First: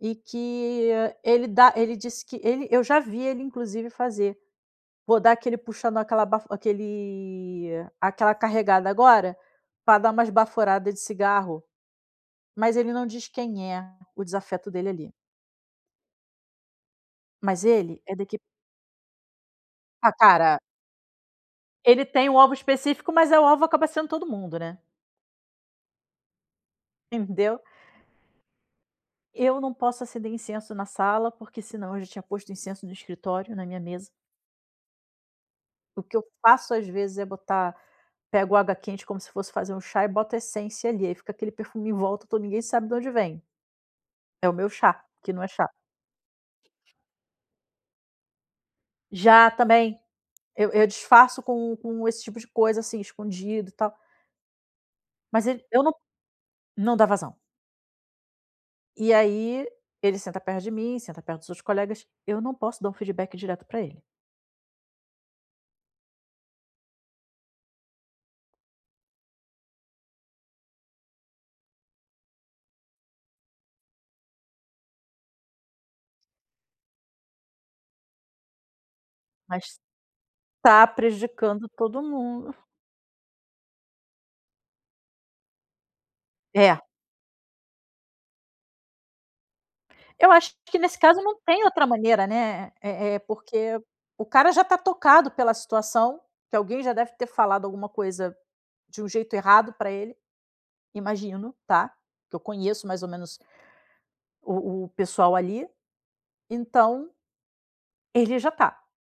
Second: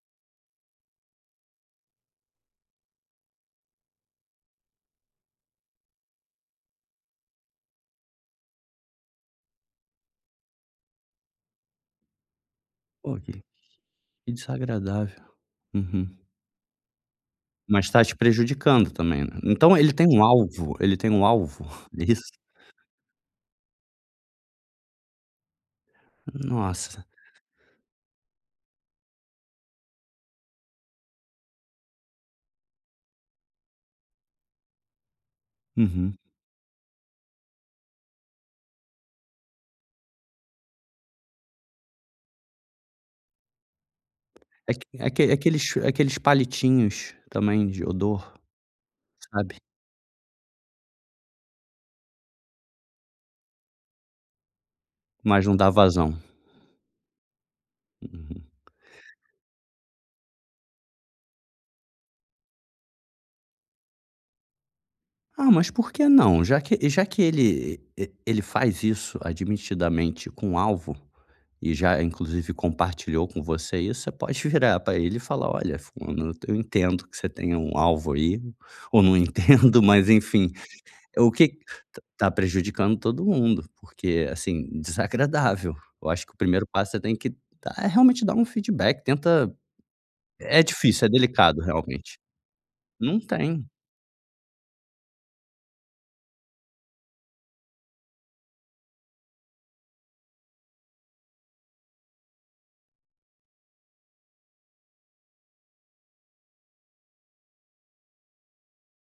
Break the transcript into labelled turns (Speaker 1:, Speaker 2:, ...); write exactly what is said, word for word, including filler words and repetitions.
Speaker 1: E que, ah, ele dá ele disse que ele eu já vi ele inclusive fazer, "vou dar aquele puxando, aquela baf aquele aquela carregada agora, pra dar umas baforada de cigarro". Mas ele não
Speaker 2: Ok.
Speaker 1: diz quem é o
Speaker 2: Que
Speaker 1: desafeto dele ali.
Speaker 2: desagradável. Uhum.
Speaker 1: Mas
Speaker 2: Mas
Speaker 1: ele,
Speaker 2: está te
Speaker 1: é daque
Speaker 2: prejudicando também, né. Então ele tem
Speaker 1: Ah,
Speaker 2: um
Speaker 1: para!
Speaker 2: alvo ele tem um alvo, é
Speaker 1: Ele
Speaker 2: isso?
Speaker 1: tem o alvo específico, mas, eh, o alvo acaba sendo todo mundo, né.
Speaker 2: Nossa.
Speaker 1: Entendeu. Eu não posso acender incenso na sala, porque senão eu já tinha posto incenso no escritório, na minha mesa. O que
Speaker 2: Uhum.
Speaker 1: eu faço, às vezes, é botar, pego água quente como se fosse fazer um chá, e boto essência ali, aí fica aquele perfume em volta todo, ninguém sabe da onde vem. É o meu
Speaker 2: Aque
Speaker 1: chá,
Speaker 2: aquele
Speaker 1: que não é
Speaker 2: aqueles
Speaker 1: chá.
Speaker 2: chu aqueles palitinhos também de odor,
Speaker 1: Já,
Speaker 2: sabe.
Speaker 1: também. Eu eu disfarço com com esse tipo de coisa, assim, escondido, e tal. Mas
Speaker 2: Mas não
Speaker 1: ele
Speaker 2: dá
Speaker 1: eu não
Speaker 2: vazão.
Speaker 1: não dá vazão.
Speaker 2: Uhum.
Speaker 1: E aí, ele senta perto de mim, senta perto dos seus colegas, eu não posso dar um feedback direto para ele.
Speaker 2: Ah, mas por que não? Já que já que ele e e ele faz isso admitidamente com alvo, e já, inclusive, compartilhou com você isso, você pode virar pra ele e falar: "Olha, fulano eu entendo que você tenha um alvo aí, ou não
Speaker 1: Mas
Speaker 2: entendo, mas enfim,
Speaker 1: está
Speaker 2: o que t
Speaker 1: prejudicando todo
Speaker 2: tá
Speaker 1: mundo.
Speaker 2: prejudicando todo mundo, porque, assim, desagradável". Eu acho que o primeiro
Speaker 1: É.
Speaker 2: passo, você tem que dá, é realmente dar um feedback, tenta
Speaker 1: Eu acho
Speaker 2: é
Speaker 1: que nesse
Speaker 2: difícil, é
Speaker 1: caso não
Speaker 2: delicado,
Speaker 1: tem outra
Speaker 2: realmente.
Speaker 1: maneira, né, eh eh,
Speaker 2: Não tem.
Speaker 1: porque o cara já está tocado pela situação, que alguém já deve ter falado alguma coisa de um jeito errado pra ele. Imagino, tá, que eu conheço mais ou menos o o pessoal ali. Então ele já está.